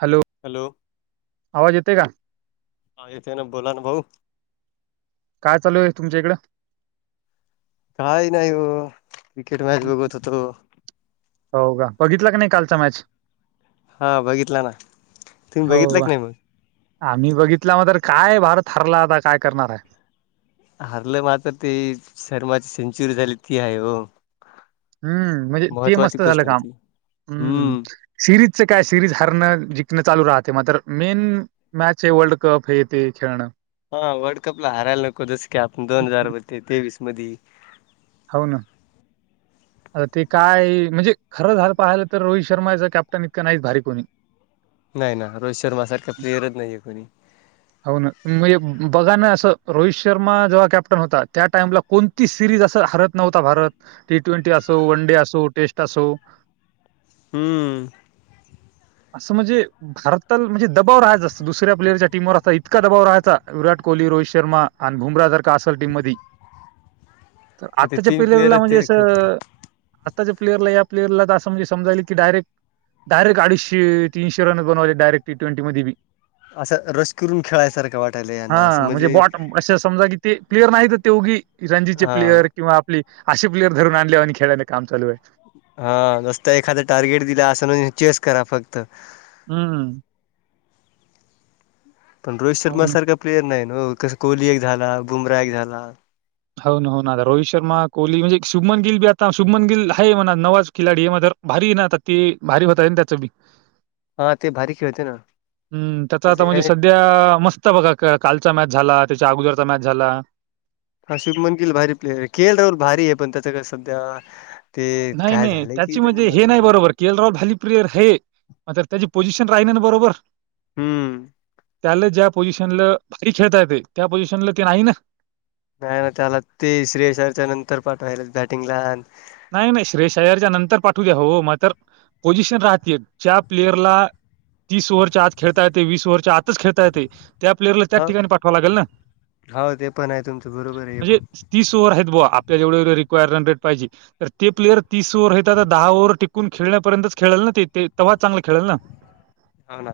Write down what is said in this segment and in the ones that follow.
Hello! Hello! आवाज येते का हा येतोय ना, बोला ना भाऊ काय चालू आहे तुमच्या इकडे? काही नाही हो क्रिकेट मॅच हं. बघत होतो हो का बघितलं का नाही कालचा मॅच? हा बघितला ना तुम्ही बघितलं का नाही?? मग आम्ही बघितला मग तर काय भारत हरला आता काय करणार आहे. हरलं मात्र ते शर्माची सेंचुरी झाली ती आहे हो हम्म म्हणजे ते महत्त्वाची मस्त झालं गोष्ट आहे काम ती हम्म सिरीजचं काय सिरीज हरणं जिंकणं चालू राहते मात्र मेन मॅच हे वर्ल्ड कप हे ते खेळणं हा वर्ल्ड कप ला हारायला नको जस की आपण हम्म दोन हजार ते तेवीस मध्ये हावू ना ह आता ते काय म्हणजे खरं झालं पाहिलं तर रोहित शर्मा याच कॅप्टन इतकं नाहीच भारी कोणी नाही ना रोहित शर्मा सारखं प्लेअरच नाहीये कोणी. हो ना म्हणजे बघा ना असं रोहित शर्मा जेव्हा कॅप्टन होता त्या टाइमला कोणती सिरीज अस हरत नव्हता भारत टी ट्वेंटी असो, वन डे असो, टेस्ट असो. हम्म असं म्हणजे भारताला म्हणजे दबाव राहायचा अस दुसऱ्या प्लेअरच्या टीमवर असता इतका दबाव राहायचा विराट कोहली, रोहित शर्मा आणि भुमरा जर का असल टीम मध्ये तर ते आत्ताच्या तीन प्लेयरला प्लेयरच ते म्हणजे खूप असं आताच्या प्लेअरला या प्लेर तर म्हणजे समजा की डायरेक्ट डायरेक्ट अडीशे तीनशे रन करुन बनवले डायरेक् टी ट्वेंटी म बी असं रश करून खेळायसारखं वाटायला यांना असं हा म्हणजे बॉट अशा समजा की ते प्लेयर नाही तर ते उगु रणजीचे हा प्लेयर. किंवा आपली अशी प्लेयर धरून आणल्या आणि खेळांलय काम चालू आहे हा नसत एखादा टार्गेट दिला असं म्ह [unintelligible] चेस करा फक्त हम्म पण रोहित हो शर्मा ना, सारखा प्लेयर नाही ना हो कसं कोहली एक झाला, बुमराह एक झाला हो ना हो ना आता रोहित शर्मा, कोहली म्हणजे शुभमन गिल, बी आता शुभमन गिल आहे म्हणा नवाच खिलाडी आहे. [unintelligible] भारी ना आता ती भारी होत त्याचं बी हा ते भारी खेळते ना हं, त्याचा अस आता म्हणजे का [unintelligible] मस्त बघा कालचा मॅच झाला त्याच्या अगोदरचा मॅच झाला हा शुभमन गिल भारी प्लेयर आहे के एल भारी आहे पण त्याच्या काय सध्या ते नाही, काय नाही झाल की त्याची म्हणजे [unintelligible] हे बंद नाही [unintelligible] बरोबर के एल भारी प्लेयर हे म्र [unintelligible] त्याची पोझिशन राहिना ना बरोबर. हम्म. त्याला ज्या पोझिशनला भारी खेळता येतय. त्या पोझिशनला ते नाही ना? नाही ना. त्याला ते श्रेयश आयरच्या नंतर पाठवायलेत बॅटिंगला न - नाही नाही. श्रेयस अय्यरच्या नंतर पाठवू द्या हो. मग तर पोझिशन राहतेय. ज्या प्लेयरला - तीस ओव्हरच्या आज खेळता येतय. वीस ओव्हरच्या आतच खेळता येतय- त्या प्लेअरला त्याच हो ठिकाणी पाठवाव लागेल ना? हो ते पण आहे तुमचं बरोबर आहे हे म्हणजे पण - तीस ओव्हर आहेत बुवा, आपल्याला जेवढं रिकवायर्ड रनरेट पाह्यजे. तर ते प्लेयर तीस ओव्हर आहे त आता दहा ओव्हर टिकून खेळण्यापर्यंतच खेळेल ना ते - तव्हा चांगल खेळेल ना? हो ना.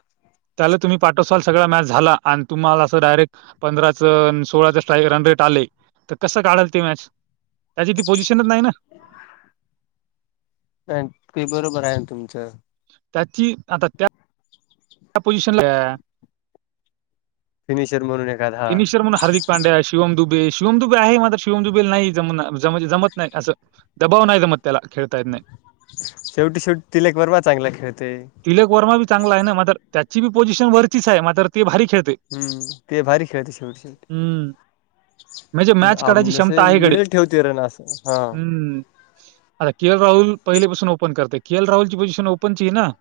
त्याला तुम्ही पाठवसाल. सगळा मॅच झाला आणि तुम्हाला असं डायरेक् पंधराच- सोळाचा स्ट्राईक रन रेट आले तर कसं काढाल ती मॅच? त्याची ती पोझिशनच नाही ना. ते बरोबर आहे तुमच. त्याची आता त्या- त्या पोजिशनला-त्या - फिनिशर म्हणून- एखादा हा. फिनिशर म्हणून हार्दिक पांड्या, शिवम दुबे. शिवम दुबे आहे- शिवम दुबेला नाही जम जमत नाही असं. दबाव नाही जमत त्याला खेळता येत नाही. शेवटी शेवटी तिलेक वर्मा चांगला खेळतोय. तिलक वर्मा बी चांगला आहे ना? मातर त्याची बी पोझिशन वरचीच आहे. मातर ते भारी खेळतय. हम्म. ते भारी खेळत शेवट शेवट. हम्म. म्हणजे मॅच काढायची क्षमता जसे आहे गडे. मिडल ठेवते रन असं हा. हम्म. आता के एल राहुल पहिले पाासून ओपन करते. के एल राहुलची पोझिशन ओपनची ये ना?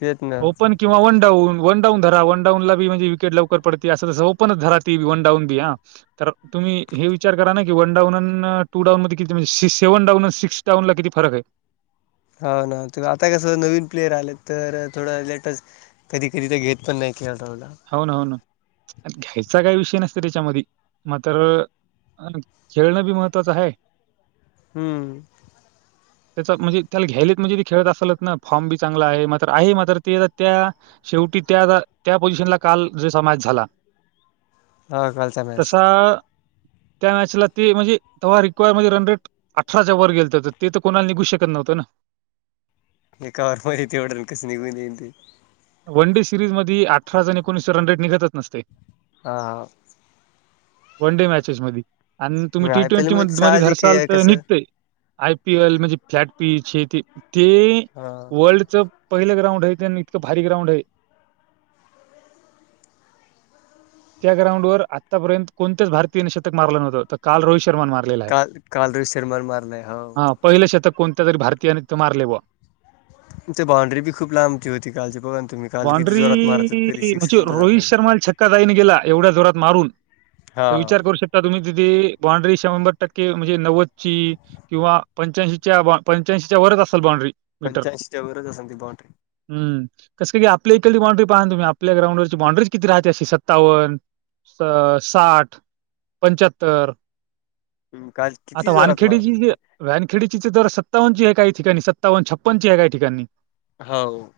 तेच ना. ओपन किंवा वनडाऊन. वनडाउन धरा. वनडाऊन ला बी म्हणजे विकेट लवकर पड- ती अस तस. ओपनच धराती वनडाउन बी अं. तर तुम्ही हे विचार करा ना की, वन डाउन आणि टू डाऊन मध्ये किती म्हणजे [unintelligible] सेवन डाउन सिक्स डाऊनला किती फरक आहे? हाव ना. ते आता कसं नवीन प्लेयर आलेत तर थोडं लेटच- कधी कधी तर घेत पण नाही के एल राहुल ला. हो ना. हो ना. घ्यायचा काही विषय नसतो त्याच्यामध्ये मात्र - अन खेळणं बी महत्त्वाचं आहे- हम्म. त्याचा म्हणजे त्याला घ्यायलेत म्हणजे त खेळत असेलच ना? फॉर्म बी चांगला आहे. मात्र आहे मात्र ते त्या- शेवटी त्या त्या पोझिशनला- काल जसा मॅच झाला. हा कालचा मॅच तसा - त्या मॅचला ती ए म्हणजे, तेव्हढा रिक्वार म्हणजे रन रेट- अठराच्या वर गेलंत तर ते तर कोणाला निघू शकतं नव्हतं ना? एकावर. [unintelligible] कस निघून येईल ते? वन डे सिरीज मध्ये, अठरा जण एकोणीसच रन रेट निघतचं नसते. हा. हा. वन डे मॅचेस मध्ये. आणि मग तुम्ही T I P L twenty मध्ये साहजिक धरशाल आहे तर कसं निघतय. आय पी एल म्हणजे फ्लॅट पीच हे ते. ते हा -वर्ल्डचं- पहिलं ग्राउंड आहे ते. आणि इतकं भारी ग्राउंड आहे. त्या ग्राउंडवर आतापर्यंत कोणत्याच भारतीयानं शतक मारलं नव्हंत. तर काल रोहित शर्मान मारलं. काल, काल रिसेटमध्ये मारलंय. हो. हा पहिलं शतक कोणत्या तरी भारतीयाने त मारलय बुवा. तिथे बॉण्ड्री बी खूप लांब- बॉन्ड्री होते तरी [unintelligible] सिक्स म्हणजे सुद्धा जात रोहित नव्हती शर्माला छक्का जाईन गेला एवढ्या जोरात मारून, हा तर विचार करू शकता, तुम्ही तिथे बॉण्ड्री शंभर टक्के म्हणजे नव्वदची किंवा पंच्याऐंशीच्या वरचं असल बाँंड्री. पंच्याऐंशीच्या वरच असेल ती बॉड्री. हम! कसं की आपली इकडची बॉड्री पाहानं तुम्ही, आपल्या ग्राउंडवरची बॉड्रीच किती राहते अशी सत्तावन साठ, पंच्याहत्तर काल, किती जोरात मारत होते ते व्यानखीडीची तर सत्तावन्ची काही ठिकाणी, सत्तावन, छप्पणची आहे, काही ठिकाणी. हाव.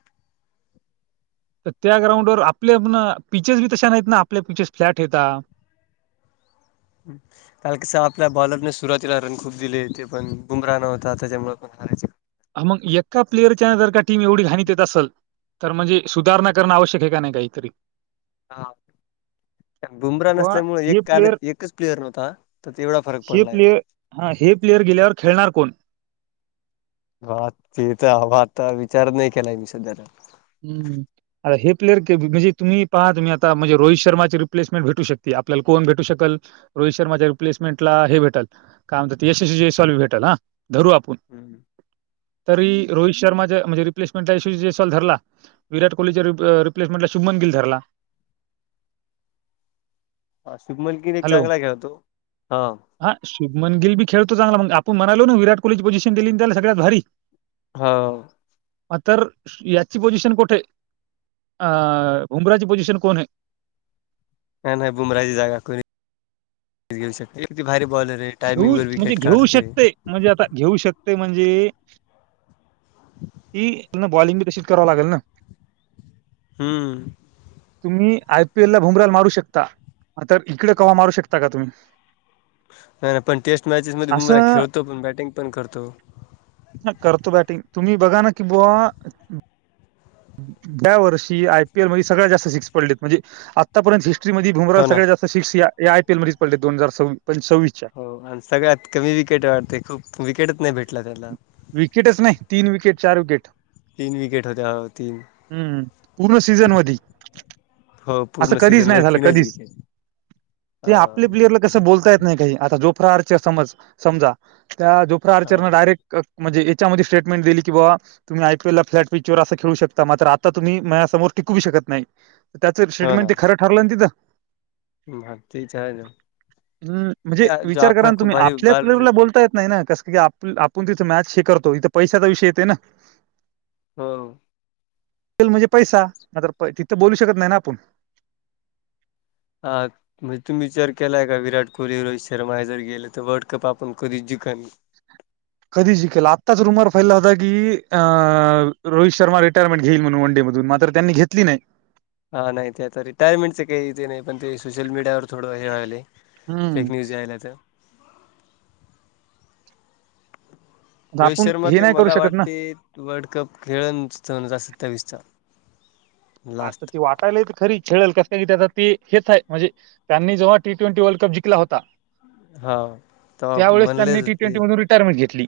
तर त्या ग्राउंड वर आपल्या पणा पिचस बी तशा नाहीत ना, आपल्या पिचस फ्लॅट हेता. हम्. काल कस आपल्या बॉलरने सुरुवातीला रन खूप दिले, ते पण बुमरान होता, त्याच्यामुळे पण हारायचं मग एका प्लेअरच्या जर का टीम एवढी घाण येत असल तर म्हणजे सुधारणा करणं आवश्यक आहे का नाही काहीतरी? हां. बुमरान व असल्यामुळ एक हे काल प्लेअर एकचं प्लेअर होता, तर तेवढा फरक हे पडलायं. प्लेअर हा, हे प्लेयर गेल्यावर खेळणार कोण? हा, ते तर अवं आता विचार नाही केलाय मी सध्या [unintelligible] हम्म! आता हे प्लेयर के. बी म्हणजे तुम्ही पहा आता म्हणजे रोहित शर्माचे रिप्समेंट भेटू शकते, आपला कोण भेटू शकलं रोहित शर्माच्या रिप्लेसमेंटला हे भेटलं, काय म्हणतात यशस्वी जॅसवलं भेटलं हा, धरू आपण. हम! तरी रोहित शर्माच्या, म्हणजे रिप्लेसमंटच्या [unintelligible] जास्वाल धरला. विराट कोहलीच्या रिप्लेसमेटला, शुभमीन धरला. हाशुमगिल कि चांगला खेळतो, हा. हा, शुभमगिल बी खेळतो चांगला, मग आपण म्हणाल ना विराट कोहलीची पोझिशन दिली ना त्याला सगळ्यात भारी. हाव. आ तर या ची पोझिशन कठे, भुमराची पोझिशन कोण आहे? न्हाई न्हाई, भुमराची जागा कोणी [unintelligible] घेऊ शकत, किती भारी बॉलर आहे. घेऊ टायमिंग वर म्हणजे विकेट घेऊ काढते. शकतंय, म्हणजे आता घेऊ शकतंय म्हणजे ती बॉलिंग, बी तशीचं करावं लागेल ना. हम्म! तुम्ही आयपीएलला भुमराला मारू शकता, तर इकडे कवा मारू शकता का तुम्ही? नाय नाय, पण टेस्ट मॅचेस मध्ये असं खेळतो, पण बॅटिंग पण करतो. करतो बॅटिंग, तुम्ही बघा ना कि बुवा. या वर्षी आयपीएल मध्ये सगळ्या जास्त सिक्स पडलेतं, म्हणजे आतापर्यंत हिस्ट्री मध्ये भुमराला हो ना सगळ्या जास्तं सिक्स या, या आयपील मध्येच पडलेत, दोन हजार सववीसच्या हो, आणि सगळ्यात कमी विकेट वाढते, खूप विकेटच नाही भेटतं. विकेटचं नाही, तीन विकेट चार विकेट तीन विकेट होत्या हो तीन हम्म! पूर्ण सीझन मधी हो असं पूर्ण कधीच सीझन नाही मध्ये झालं, तीनच कधीच, विकेट ते ह आपल्या प्लेयरला कस बोलता येत नाही काही, आता जोपरा आर्च्या समज समजा, त्या जोपरा ह आर्चरन डायरेक्ट क म्हणजे, याच्यामध्ये स्टेटमेंट दिली की बाबा तुम्ही आयपीएलला फ्लॅट पिचवर असं खेळू शकता, मात्र आता तुम्ही मायासमोर टिकूवू शकत नाही. त्याचं एक स्टेटमेंट ते खरं ठरलं ना तिथं मग तिचं हाय ना हम, म्हणजे आहे. विचार करा जाफरा ना, खूप तुम्ही भारी आपल्या बाल आपल्याला बोलता येत नाही, ना कसं की आपूण तिथं मॅच हे करतो, इथं पैशाचा विषय येतोय ना? हो म्हणजे पैसा तिथं बोलू शकत नाही ना आपूण [unintelligible] म्हणजे तुम्ही विचार केलाय का विराट कोहली रोहित शर्मा हे जर गेले तर वर्ल्ड कप आपण कधीच जिका. कधी जिंकेल आत्ताच रुमर फैयला होता की अ रोहित शर्मा रिटायरमेंट घेईल म्हणून वनडे मधून मात्र त्यांनी घेतली नाही. हा नाही ते आता रिटायरमेंटचे काही इ तेे नाही पण ते सोशल मीडियावर थोडं हे व्हाले. हम्म फेक न्यूज यायलेत. आता रोहित आपण शर्मा हे ते नाही करू मला शकत ना वाटते. वर्ल्ड कप खेळ दोन हजार सत्तावीस चा. हा तर ती वा. खरी खेळल कसय की ते हेच आहे म्हणजे त्यांनी जेव्हा टी ट्वेंटी वर्ल्ड कप जिंला होता. हा तवा त्यावेळेस त्यांनी म्हणलेच टी होते ट्वेंटी मधून रिटायरमेंट घेतली.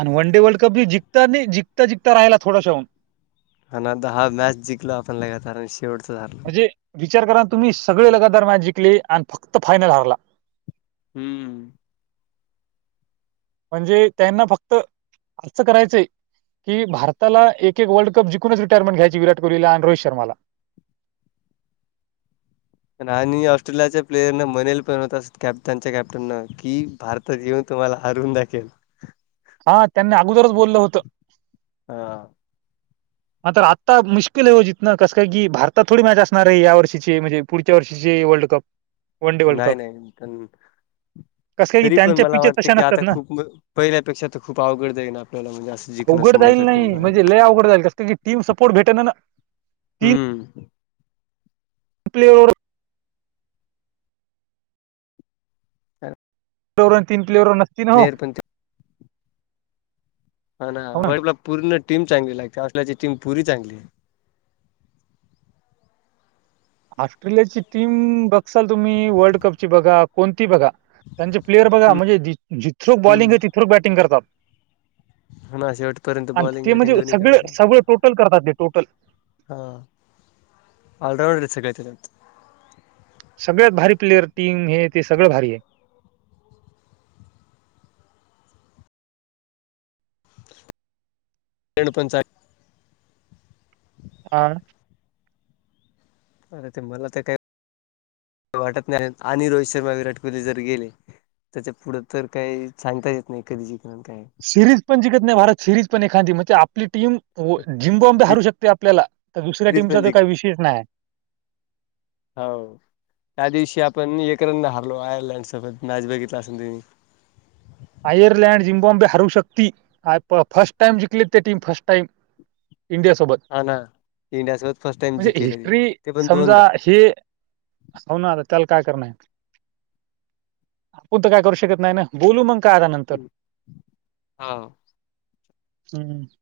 आणि वन डे वर्ल्ड कप मी जिंता नाही जिता जिंता राहिला थोडशाहन हा दहा मॅच जिंलो आपण लगातार आणि शेवटच झा. म्हणजे विचार करा तुम्ही सगळे लगतार मॅच जिंकले आणि फक्त फायनल हारला. हम्म. म्हणजे त्यांना फक्त हीच करायचंय. की भारताला एक एक वर्ल्ड कप जिकूनच रिटायरमंट घ्यायची विराट कोहलीला आणि रोहित शर्माला आणि ऑस्ट्रेलियाच्या प्लेयर न म्हनेल पण होता कॅप्टनच्या कॅप्टन न की भारत तरी येेऊन तुम्हाला हरून दाखेल. हा त्यांनी अगोदरच बोललं होतं. हा. मात्र आत्ता मुश्किल आहे हो जीतन कसंय की भारतात थोडी मॅच असणार आहे या वर्षीचे म्हणजे पुढच्या वर्षीचे world cup one day world नाही कप नाही पण कसं काय की तरी पण त्यांच्या मला पिचेस वाटते तशा की नसतात आता ना खूप पहिल्यापेक्षा तर खूप अवघड जाईल आपल्याला म्हणजे अस. अवघड जाईल नाही म्हणजे लय अवघड जाईल कसं की टीम सपोर्ट भेटे ना ना. हम्म. प्ले. तर दोघं तीन प्लेअर. वर पणंत हा ना वर्ला पूर्ण टीम चांगली लागते असल्याची टीम पुरी चांगली आहे. ऑस्ट्रेलिया ची टीम बघसाल तुम्ही वर्ल्ड कपची बघा कोणती बघा. त्यांचे प्लेयर बघा म्हणजे जिथ्रक बॉलिंग हम्म. आहे तिथ्रक बॅटिंग करतात. हा ना शेवटपर्यंत अन बॉलिंग ते म्हणजे बॅटिंग सगळ दोन्हीकडे सगळं टोटल करतात ते टोटल. हा आऑलराऊंडर सगळे त्याच्यात सगळ्यात भारी प्लेयर टीम हे ते सगळं भारी आहे. ए पंचात [inaudible] हा. अरे ते मला तर काही वाटत नाही आणि रोहित शर्मा विराट कोहली जर गेले. त्याच्या पुढं तर काही सांगता येत नाही कधी जिकण काय? सिरीज पण जिककत नाही भारत सिरीज पण एखादी म्हणजे आपली टीम झिम्बबाम्ब हारू शकते आपल्याला तर दुसऱ्या सिरीज टीमचा पण जिंक काही विशेष नाही. हो त्या दिवशी आपण एककरणन हारलो आयर्लँड सोबत मॅच बघितला असल तम्ही आयरलँड झिम्बाॉम्बे हरू शकती फर्स्ट टाईम जिकलेत ते टीम फर्स्ट टाइम इंडिया सोबत हा ना इंडिया सोबत फर्स्ट टाइम म्हणजे जिंकेल हिस्ट्री ते पण दोनदा समजा हे. हो ना आता त्याला काय करणारय. कोणत काय करू शकत नाही ना बोलू मग का नंतर हा हम्म मी